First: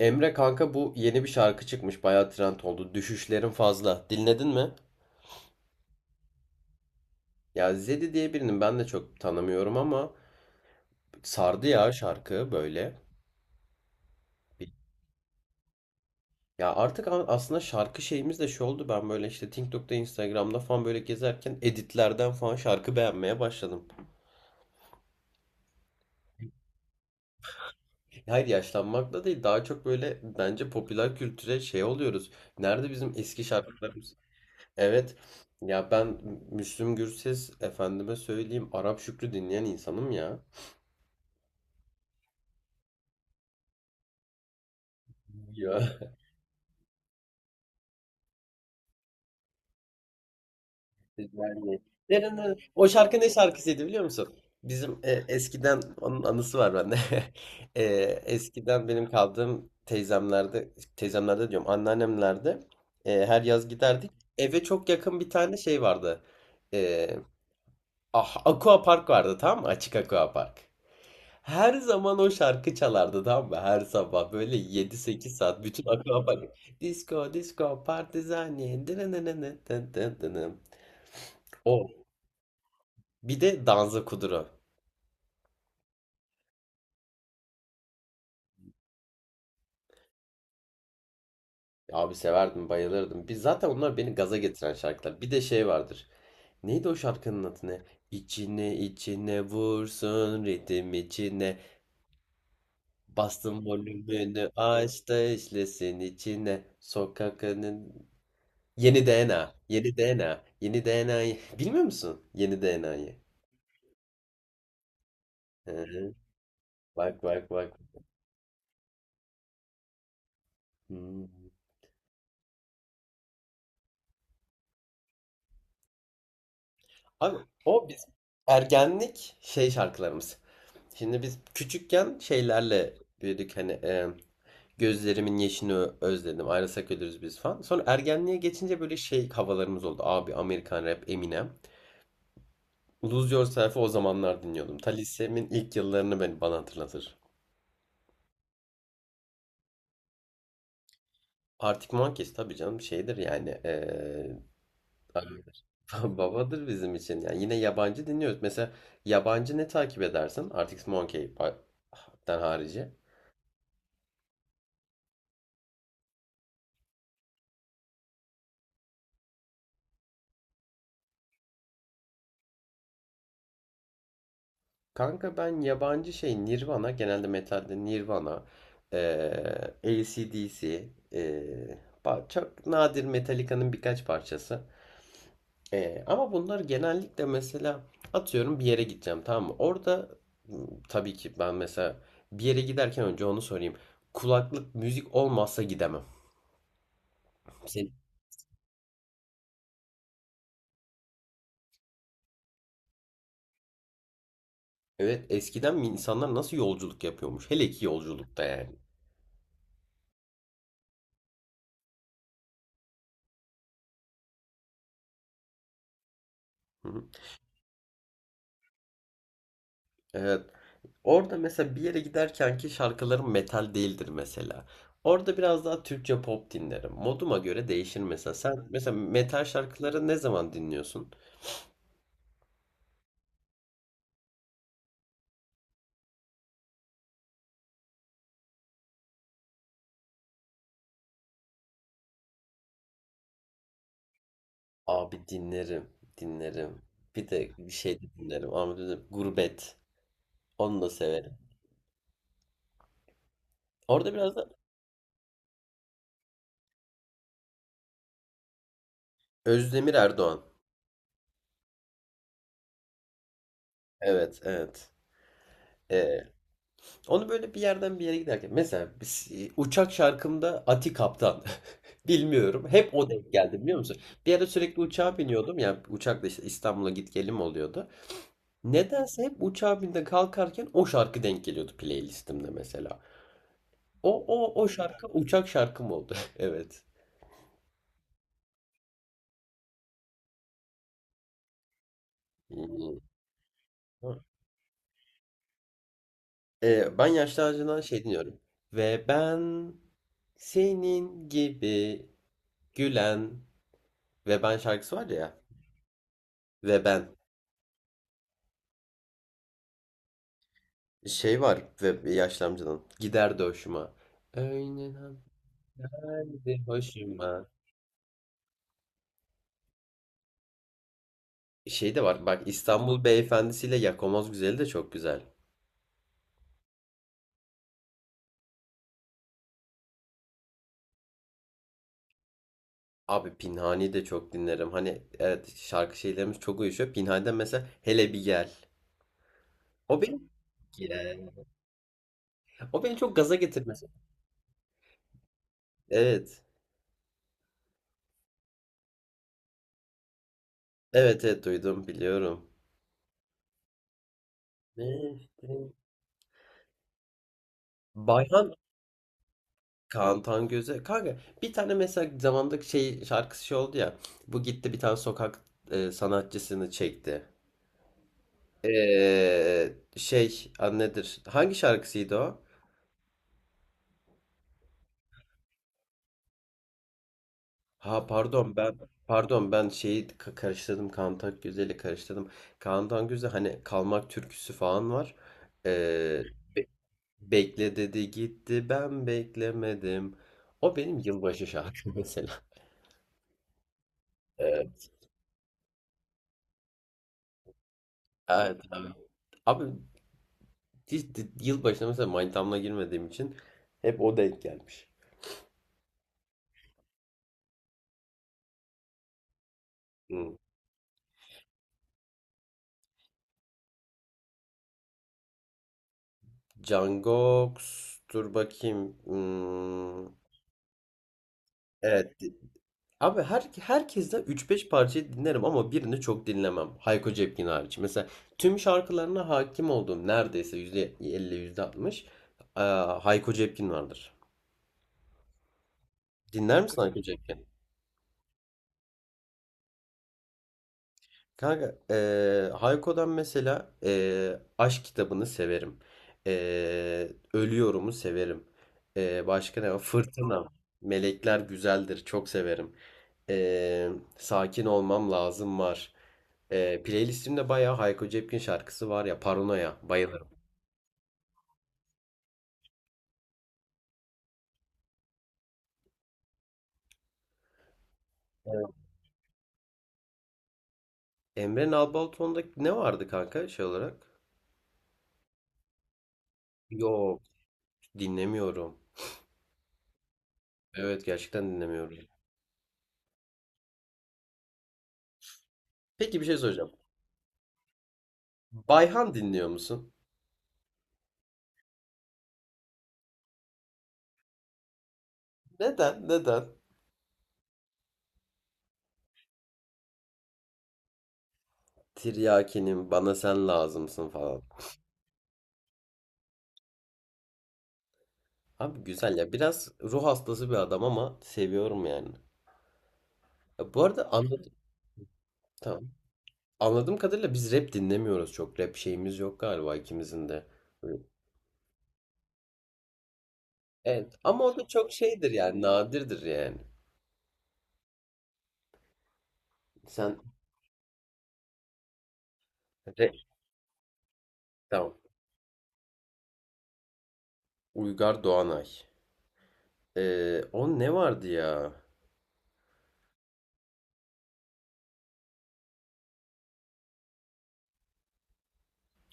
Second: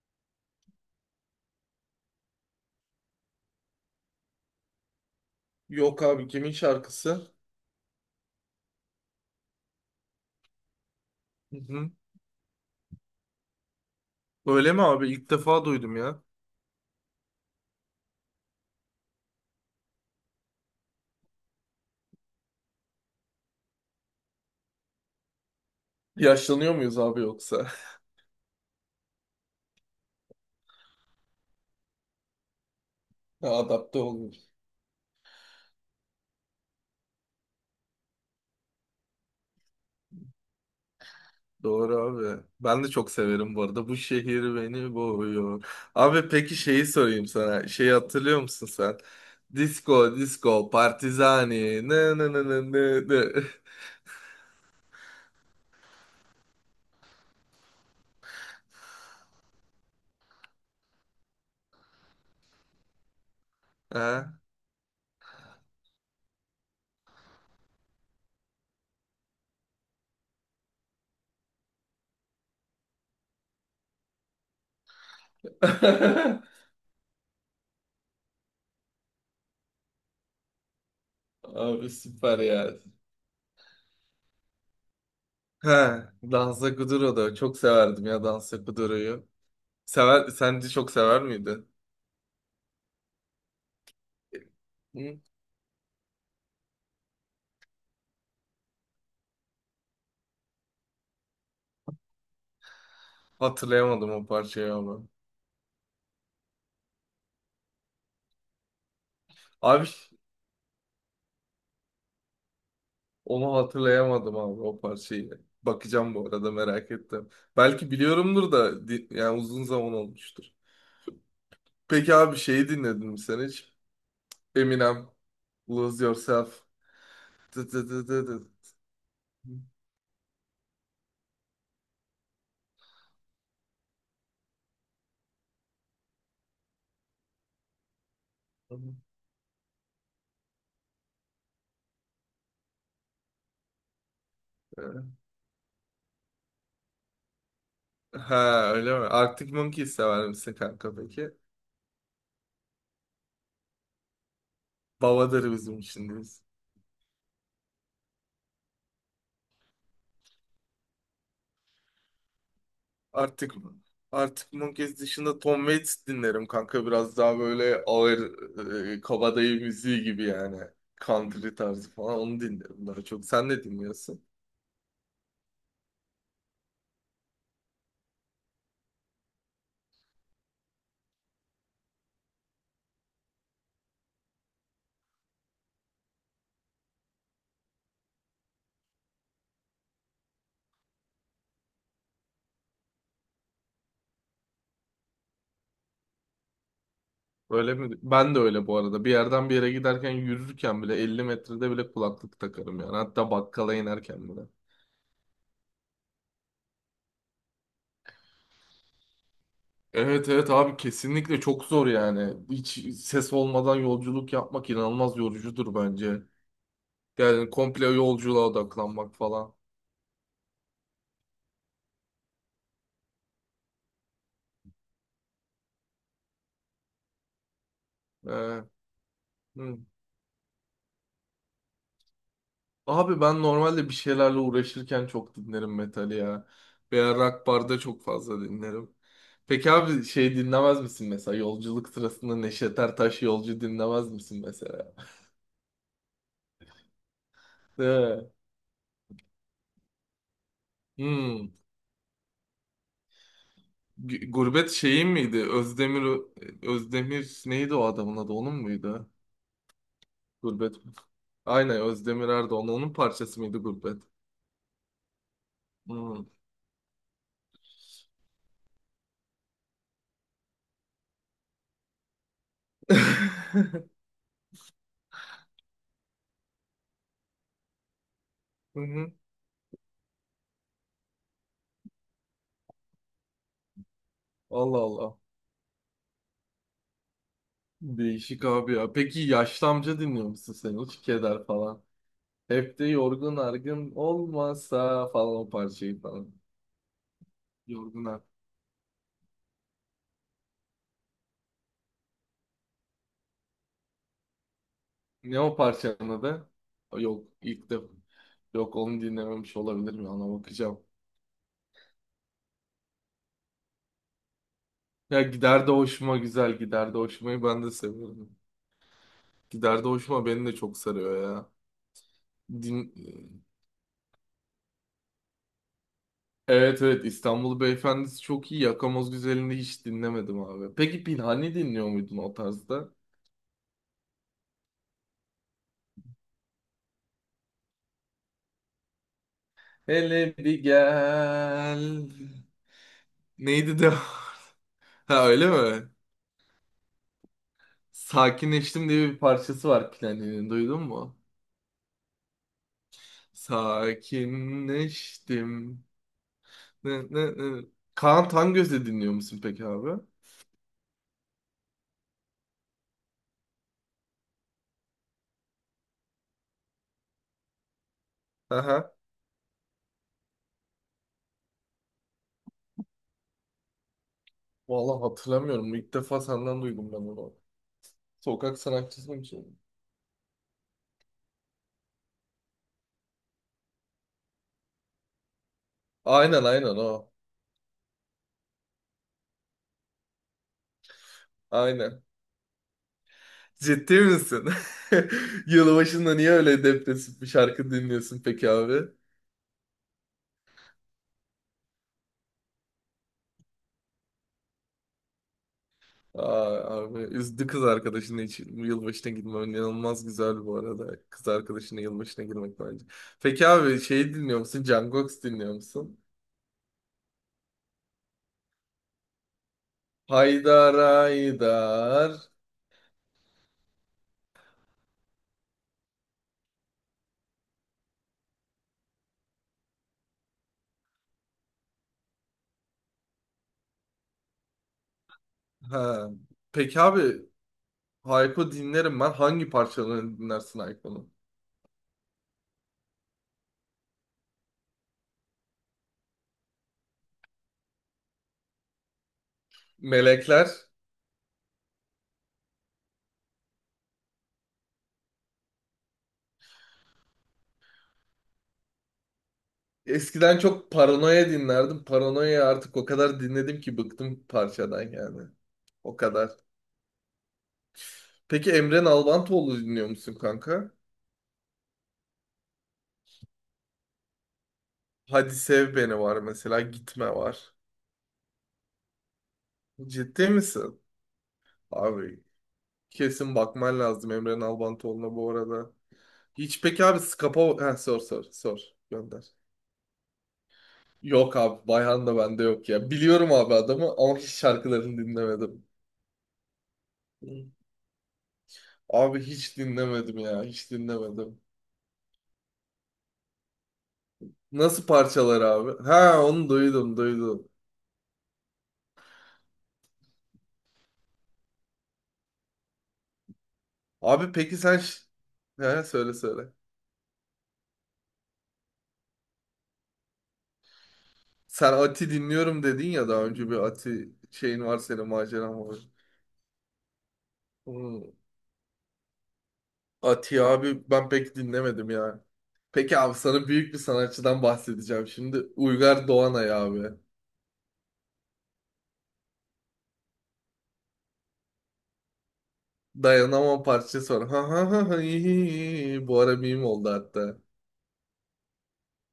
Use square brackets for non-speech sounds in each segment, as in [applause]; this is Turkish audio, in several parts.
Emre kanka bu yeni bir şarkı çıkmış. Bayağı trend oldu. Düşüşlerin fazla. Dinledin mi? Yok abi, kimin şarkısı? Ya Zedi diye birinin ben de çok tanımıyorum ama Hı sardı hı. ya şarkı böyle. Öyle mi abi? İlk defa duydum ya. Ya artık aslında şarkı şeyimiz de şu oldu. Ben böyle işte TikTok'ta, Instagram'da falan böyle gezerken editlerden falan şarkı beğenmeye başladım. Yaşlanıyor muyuz abi yoksa? [laughs] Hayır yaşlanmakla değil. Daha çok böyle bence popüler kültüre şey oluyoruz. Nerede bizim eski Ha, adapte şarkılarımız? olmuş. Evet. Ya ben Müslüm Gürses efendime söyleyeyim Arap Şükrü dinleyen insanım ya. Doğru abi. Ben de çok severim bu arada. Bu şehir beni boğuyor. Yok, Abi peki şeyi sorayım sana. Şeyi hatırlıyor musun sen? Disco, disco, güzel değil. partizani. Ne Ne ne ne ne ne. ne O ne şarkının ne. ne şarkısıydı biliyor musun? Bizim eskiden onun anısı var bende. Eskiden benim kaldığım teyzemlerde, teyzemlerde diyorum, anneannemlerde. Her yaz giderdik. Ha? Eve çok yakın bir tane şey vardı. Ah, aqua park vardı tam, açık aqua park. Her zaman o şarkıcı çalardı tam ve her sabah böyle yedi sekiz saat bütün aqua park. [laughs] Disco disco party zanyen ne ne ne ne ne ne ne ne. O. Abi süper ya. Bir de Danza Kuduro. Ha, Danza Kuduro da çok severdim ya, Danza Kuduro'yu. Sever, sen de çok sever miydin? Abi severdim, bayılırdım. Biz zaten onlar beni gaza getiren şarkılar. Hı? Bir de şey vardır. Neydi o şarkının adı ne? İçine içine vursun ritim içine. Bastım Hatırlayamadım o volümünü parçayı ama. aç da işlesin içine. Sokakının... Yeni DNA. Abi, Yeni DNA. Yeni DNA'yı. [laughs] Bilmiyor musun? Yeni DNA'yı. onu hatırlayamadım o parçayı. Bakacağım, bu arada merak Bak ettim. bak bak. Belki biliyorumdur da yani uzun zaman olmuştur. Hmm. Peki abi şeyi dinledin mi sen hiç? Eminem, Lose Yourself. Abi Tı o tı biz tı tı tı. ergenlik şey şarkılarımız. Şimdi biz küçükken şeylerle büyüdük hani, gözlerimin yeşini özledim ayrılsak ölürüz biz falan. Sonra ergenliğe geçince böyle şey havalarımız oldu. Abi Amerikan rap Eminem. Lose Yourself'ı o zamanlar dinliyordum. Ta lisemin ilk yıllarını beni bana hatırlatır. Ha öyle mi? Arctic Monkeys sever misin kanka peki? Arctic Monkeys tabii canım şeydir yani, Babadır bizim [laughs] için. babadır bizim için. Yani yine yabancı dinliyoruz. Mesela yabancı ne takip edersin? Arctic Monkey'den harici. Artık artık Monkeys dışında Tom Waits dinlerim kanka, biraz daha böyle ağır kabadayı müziği gibi yani, country tarzı falan, onu dinlerim daha çok. Sen ne dinliyorsun? Kanka ben yabancı şey Nirvana, genelde metalde Nirvana, AC/DC, çok nadir Metallica'nın birkaç parçası. Ama bunlar genellikle mesela atıyorum bir yere gideceğim, tamam mı? Orada m, tabii ki ben mesela bir yere giderken önce onu sorayım. Kulaklık müzik olmazsa gidemem. Öyle Senin- mi? Ben de öyle bu arada. Bir yerden bir yere giderken, yürürken bile 50 metrede bile kulaklık takarım yani. Hatta bakkala inerken bile. Evet, eskiden mi insanlar nasıl yolculuk yapıyormuş? Hele ki yolculukta yani. Evet evet abi, kesinlikle çok zor yani. Hiç ses olmadan yolculuk yapmak inanılmaz yorucudur bence. Hı hı. Yani komple yolculuğa odaklanmak falan. Evet. Orada mesela bir yere giderken ki şarkılarım metal değildir mesela. Orada biraz daha Türkçe pop dinlerim. Moduma göre değişir mesela. Ee, Sen mesela metal hı. şarkıları ne zaman dinliyorsun? Abi ben normalde bir şeylerle uğraşırken çok dinlerim metali ya. Veya rock barda çok fazla dinlerim. Peki abi şey dinlemez misin mesela? Yolculuk sırasında Neşet Ertaş yolcu dinlemez misin mesela? Abi dinlerim, dinlerim. Bir de bir şey Değil de mi? dinlerim. Ama bir Gurbet. Onu da severim. Hmm. Orada biraz da Gurbet şeyi miydi? Özdemir, neydi o adamın adı? Onun muydu? Özdemir Erdoğan. Gurbet. Aynen, Özdemir Erdoğan. Onun parçası mıydı Gurbet? Evet, evet. Ee, Hmm. onu böyle bir yerden bir yere giderken. Mesela uçak şarkımda Ati Kaptan. Bilmiyorum. Hep o denk geldi biliyor [laughs] musun? Bir ara sürekli uçağa biniyordum. Yani uçakla işte İstanbul'a git gelim oluyordu. Hı hı. Nedense hep uçağa binde kalkarken o şarkı denk geliyordu playlistimde mesela. O Allah şarkı Allah. uçak şarkım oldu. [laughs] Evet. Değişik abi ya. Peki yaşlı amca dinliyor musun sen? Uç keder falan. Hep de Hmm. yorgun argın olmasa falan o parçayı falan. Ben Yaşlı Ağacı'ndan şey Yorgun argın. dinliyorum. Ve ben senin gibi gülen ve ben şarkısı var Ne ya. o parçanın adı? Ve ben Yok ilk de yok onu dinlememiş olabilirim ya, ona bakacağım. şey var ve yaşlı amcanın gider de hoşuma. Öyle Ya, gider de hoşuma, haberdi güzel, gider de hoşumayı hoşuma. ben de seviyorum. Gider de hoşuma beni de çok sarıyor ya. Şey de var bak, Din... İstanbul e, Beyefendisiyle ile Yakamaz Güzeli de çok güzel. Evet evet, İstanbul Beyefendisi çok iyi. Yakamoz Güzeli'ni hiç dinlemedim abi. Peki Pinhani dinliyor muydun o tarzda? Abi Pinhani de çok dinlerim. Hani evet, şarkı şeylerimiz çok uyuşuyor. Pinhani'den mesela Hele Bir Gel. O beni Hele bir Gel. gel. O beni çok gaza Neydi getirmesi. de? [laughs] Ha öyle mi? Evet. Sakinleştim diye bir parçası var Planin'in, duydun mu? Evet, evet duydum, biliyorum. Mevsim. Sakinleştim. Ne, ne, ne. Kaan Bayhan Tangöz'ü dinliyor musun peki abi? Kaan Tangöze. Kanka bir tane mesela zamanda şey şarkısı şey oldu ya. Bu gitti bir tane sokak, sanatçısını çekti. Aha. Şey adı nedir? Hangi şarkısıydı o? Vallahi hatırlamıyorum. İlk defa senden duydum ben onu. Ha pardon Sokak ben, sanatçısı mı şimdi? Şeyi karıştırdım, Kaan Güzel'i karıştırdım. Kaan Güzel hani Kalmak türküsü falan var. Ee, Aynen be- aynen o. bekle dedi gitti, ben beklemedim. O benim yılbaşı şarkım [laughs] Aynen. mesela. Ciddi misin? Evet, [laughs] Yılbaşında niye öyle depresif bir şarkı dinliyorsun peki evet, abi? evet. Abi hiç yılbaşına mesela manitamla girmediğim için hep o denk gelmiş. Aa, abi üzdü kız arkadaşının, hiç yılbaşına gitmem. İnanılmaz Hmm. güzel bu arada. Kız arkadaşının yılbaşına girmek bence. Peki abi şeyi dinliyor musun? Jungkook dinliyor musun? Cangoks dur bakayım. Hmm, Haydar evet. Haydar. Abi herkesten üç beş parçayı dinlerim ama birini çok dinlemem. Hayko Cepkin hariç. Mesela tüm şarkılarına hakim olduğum neredeyse %50 %60 eee, Hayko Cepkin vardır. Ha. Dinler Peki misin Hayko abi, Cepkin? Hayko dinlerim ben. Hangi parçalarını dinlersin Hayko'nun? Kanka Hayko'dan mesela Aşk kitabını severim. Ölüyorum'u severim. Başka ne var? Fırtına. Melekler. Melekler Güzeldir. Çok severim. Ee, sakin olmam lazım var. Playlistimde bayağı Hayko Cepkin şarkısı var ya, Paranoya. Bayılırım. Eskiden çok Paranoya dinlerdim. Paranoya artık o kadar dinledim ki bıktım parçadan yani. O kadar. Peki Evet. Emre Nalbantoğlu dinliyor musun kanka? Emre Nalbalıton'da ne vardı kanka şey olarak? Hadi Sev Beni var mesela, Gitme Yok, var. dinlemiyorum. Ciddi misin? Evet, gerçekten dinlemiyorum. Abi kesin bakman lazım Emre Nalbantoğlu'na bu arada. Peki bir şey Hiç soracağım. peki abi Skapa... Ha, sor sor sor, Bayhan gönder. dinliyor musun? Yok abi, Bayhan da bende yok ya. Biliyorum abi adamı ama hiç şarkılarını dinlemedim. Neden? Neden? Hı. Abi hiç dinlemedim ya, hiç dinlemedim. Tiryaki'nin bana sen lazımsın falan. Nasıl parçalar abi? Ha, onu duydum duydum. Abi güzel ya. Biraz ruh hastası bir adam ama seviyorum yani. Ya bu arada Abi anlat... peki sen... Ha, Tamam. söyle söyle. Anladığım kadarıyla biz rap dinlemiyoruz çok. Rap şeyimiz yok galiba ikimizin de. Sen Ati dinliyorum dedin ya daha önce, bir Ati Evet. Ama o şeyin da var, çok senin şeydir yani, maceran var. nadirdir yani. Hmm, Sen Atiye abi ben pek dinlemedim ya. Peki rap. abi sana büyük bir sanatçıdan Tamam. bahsedeceğim. Şimdi Uygar Doğanay abi. Uygar Doğanay. O ne vardı ya? Dayanamam parçası var. Ha ha ha ha, hi, hi, hi. Bu ara meme oldu hatta.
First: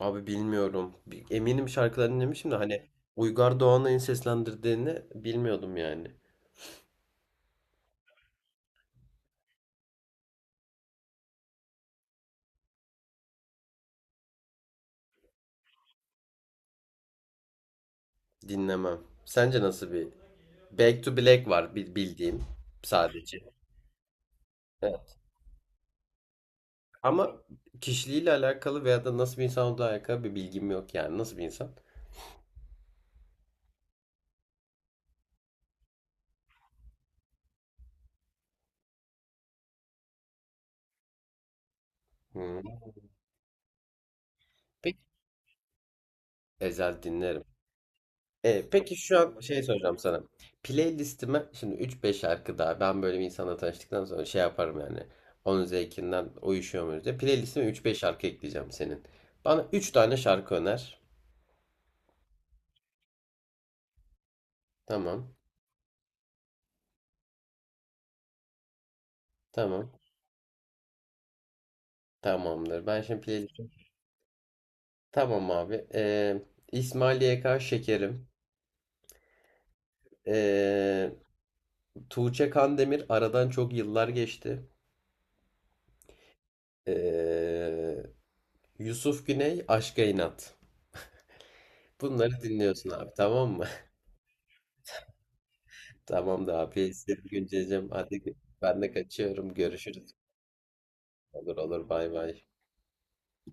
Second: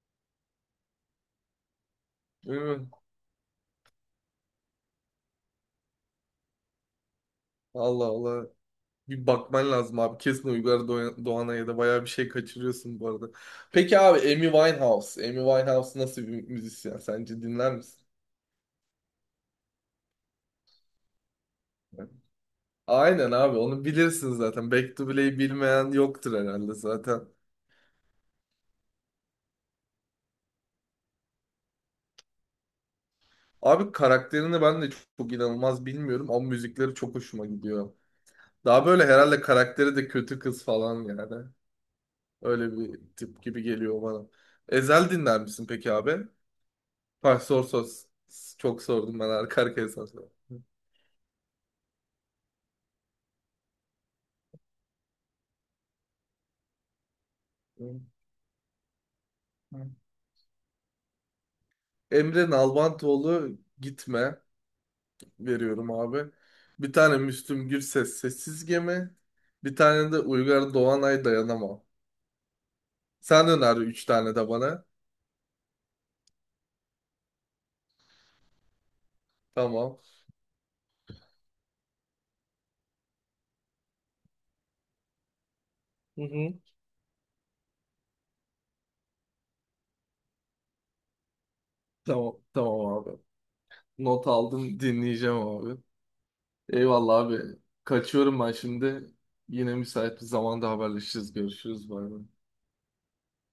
Abi bilmiyorum. Eminim şarkılarını dinlemişim de Hı, hani Uygar Doğanay'ın seslendirdiğini bilmiyordum yani. Allah Allah. Bir bakman lazım abi. Kesin Doğanay'a da bayağı bir şey kaçırıyorsun bu arada. Peki abi Amy Winehouse. Amy Winehouse nasıl bir müzisyen? Sence dinler misin? Dinlemem. Sence nasıl bir? Back to Black var bildiğim Aynen sadece. abi, onu bilirsin zaten. Back to Evet. Blue'yi bilmeyen yoktur herhalde zaten. Ama kişiliğiyle alakalı veya da nasıl bir insan olduğu alakalı bir bilgim yok yani. Nasıl bir insan? Abi karakterini ben de çok, çok inanılmaz bilmiyorum ama müzikleri çok hoşuma gidiyor. Daha böyle herhalde karakteri de kötü kız falan yani. Öyle Hmm. bir tip gibi geliyor bana. Peki Ezel dinler misin peki abi? Ezel Bak, dinlerim. sor sor. Çok Peki şu sordum ben, an şey arka arkaya soracağım sana. sordum. Playlistime şimdi üç beş şarkı daha, ben böyle bir insanla tanıştıktan sonra şey yaparım yani. Onun zevkinden uyuşuyor muyuz diye. Playlistime üç beş şarkı ekleyeceğim senin. Bana üç tane şarkı öner. Emre Nalbantoğlu Gitme Tamam. veriyorum abi. Bir tane Müslüm Gürses Sessiz Gemi. Bir Tamam. tane de Uygar Doğanay Dayanamam. Tamamdır. Ben şimdi Sen playlistim. öner üç tane de bana. Tamam abi. İsmail YK Şekerim. Tamam. E, Tuğçe Kandemir aradan çok yıllar geçti. Hı hı. E, Yusuf Güney Aşka İnat. Tamam, Bunları tamam dinliyorsun abi, abi. tamam mı? Not aldım, dinleyeceğim abi. [laughs] Tamamdır abi. Seni Eyvallah abi. güncelleyeceğim. Hadi Kaçıyorum ben ben de şimdi. kaçıyorum. Yine Görüşürüz. müsait bir zamanda haberleşiriz, Olur olur, görüşürüz. Bay bay bay. bay.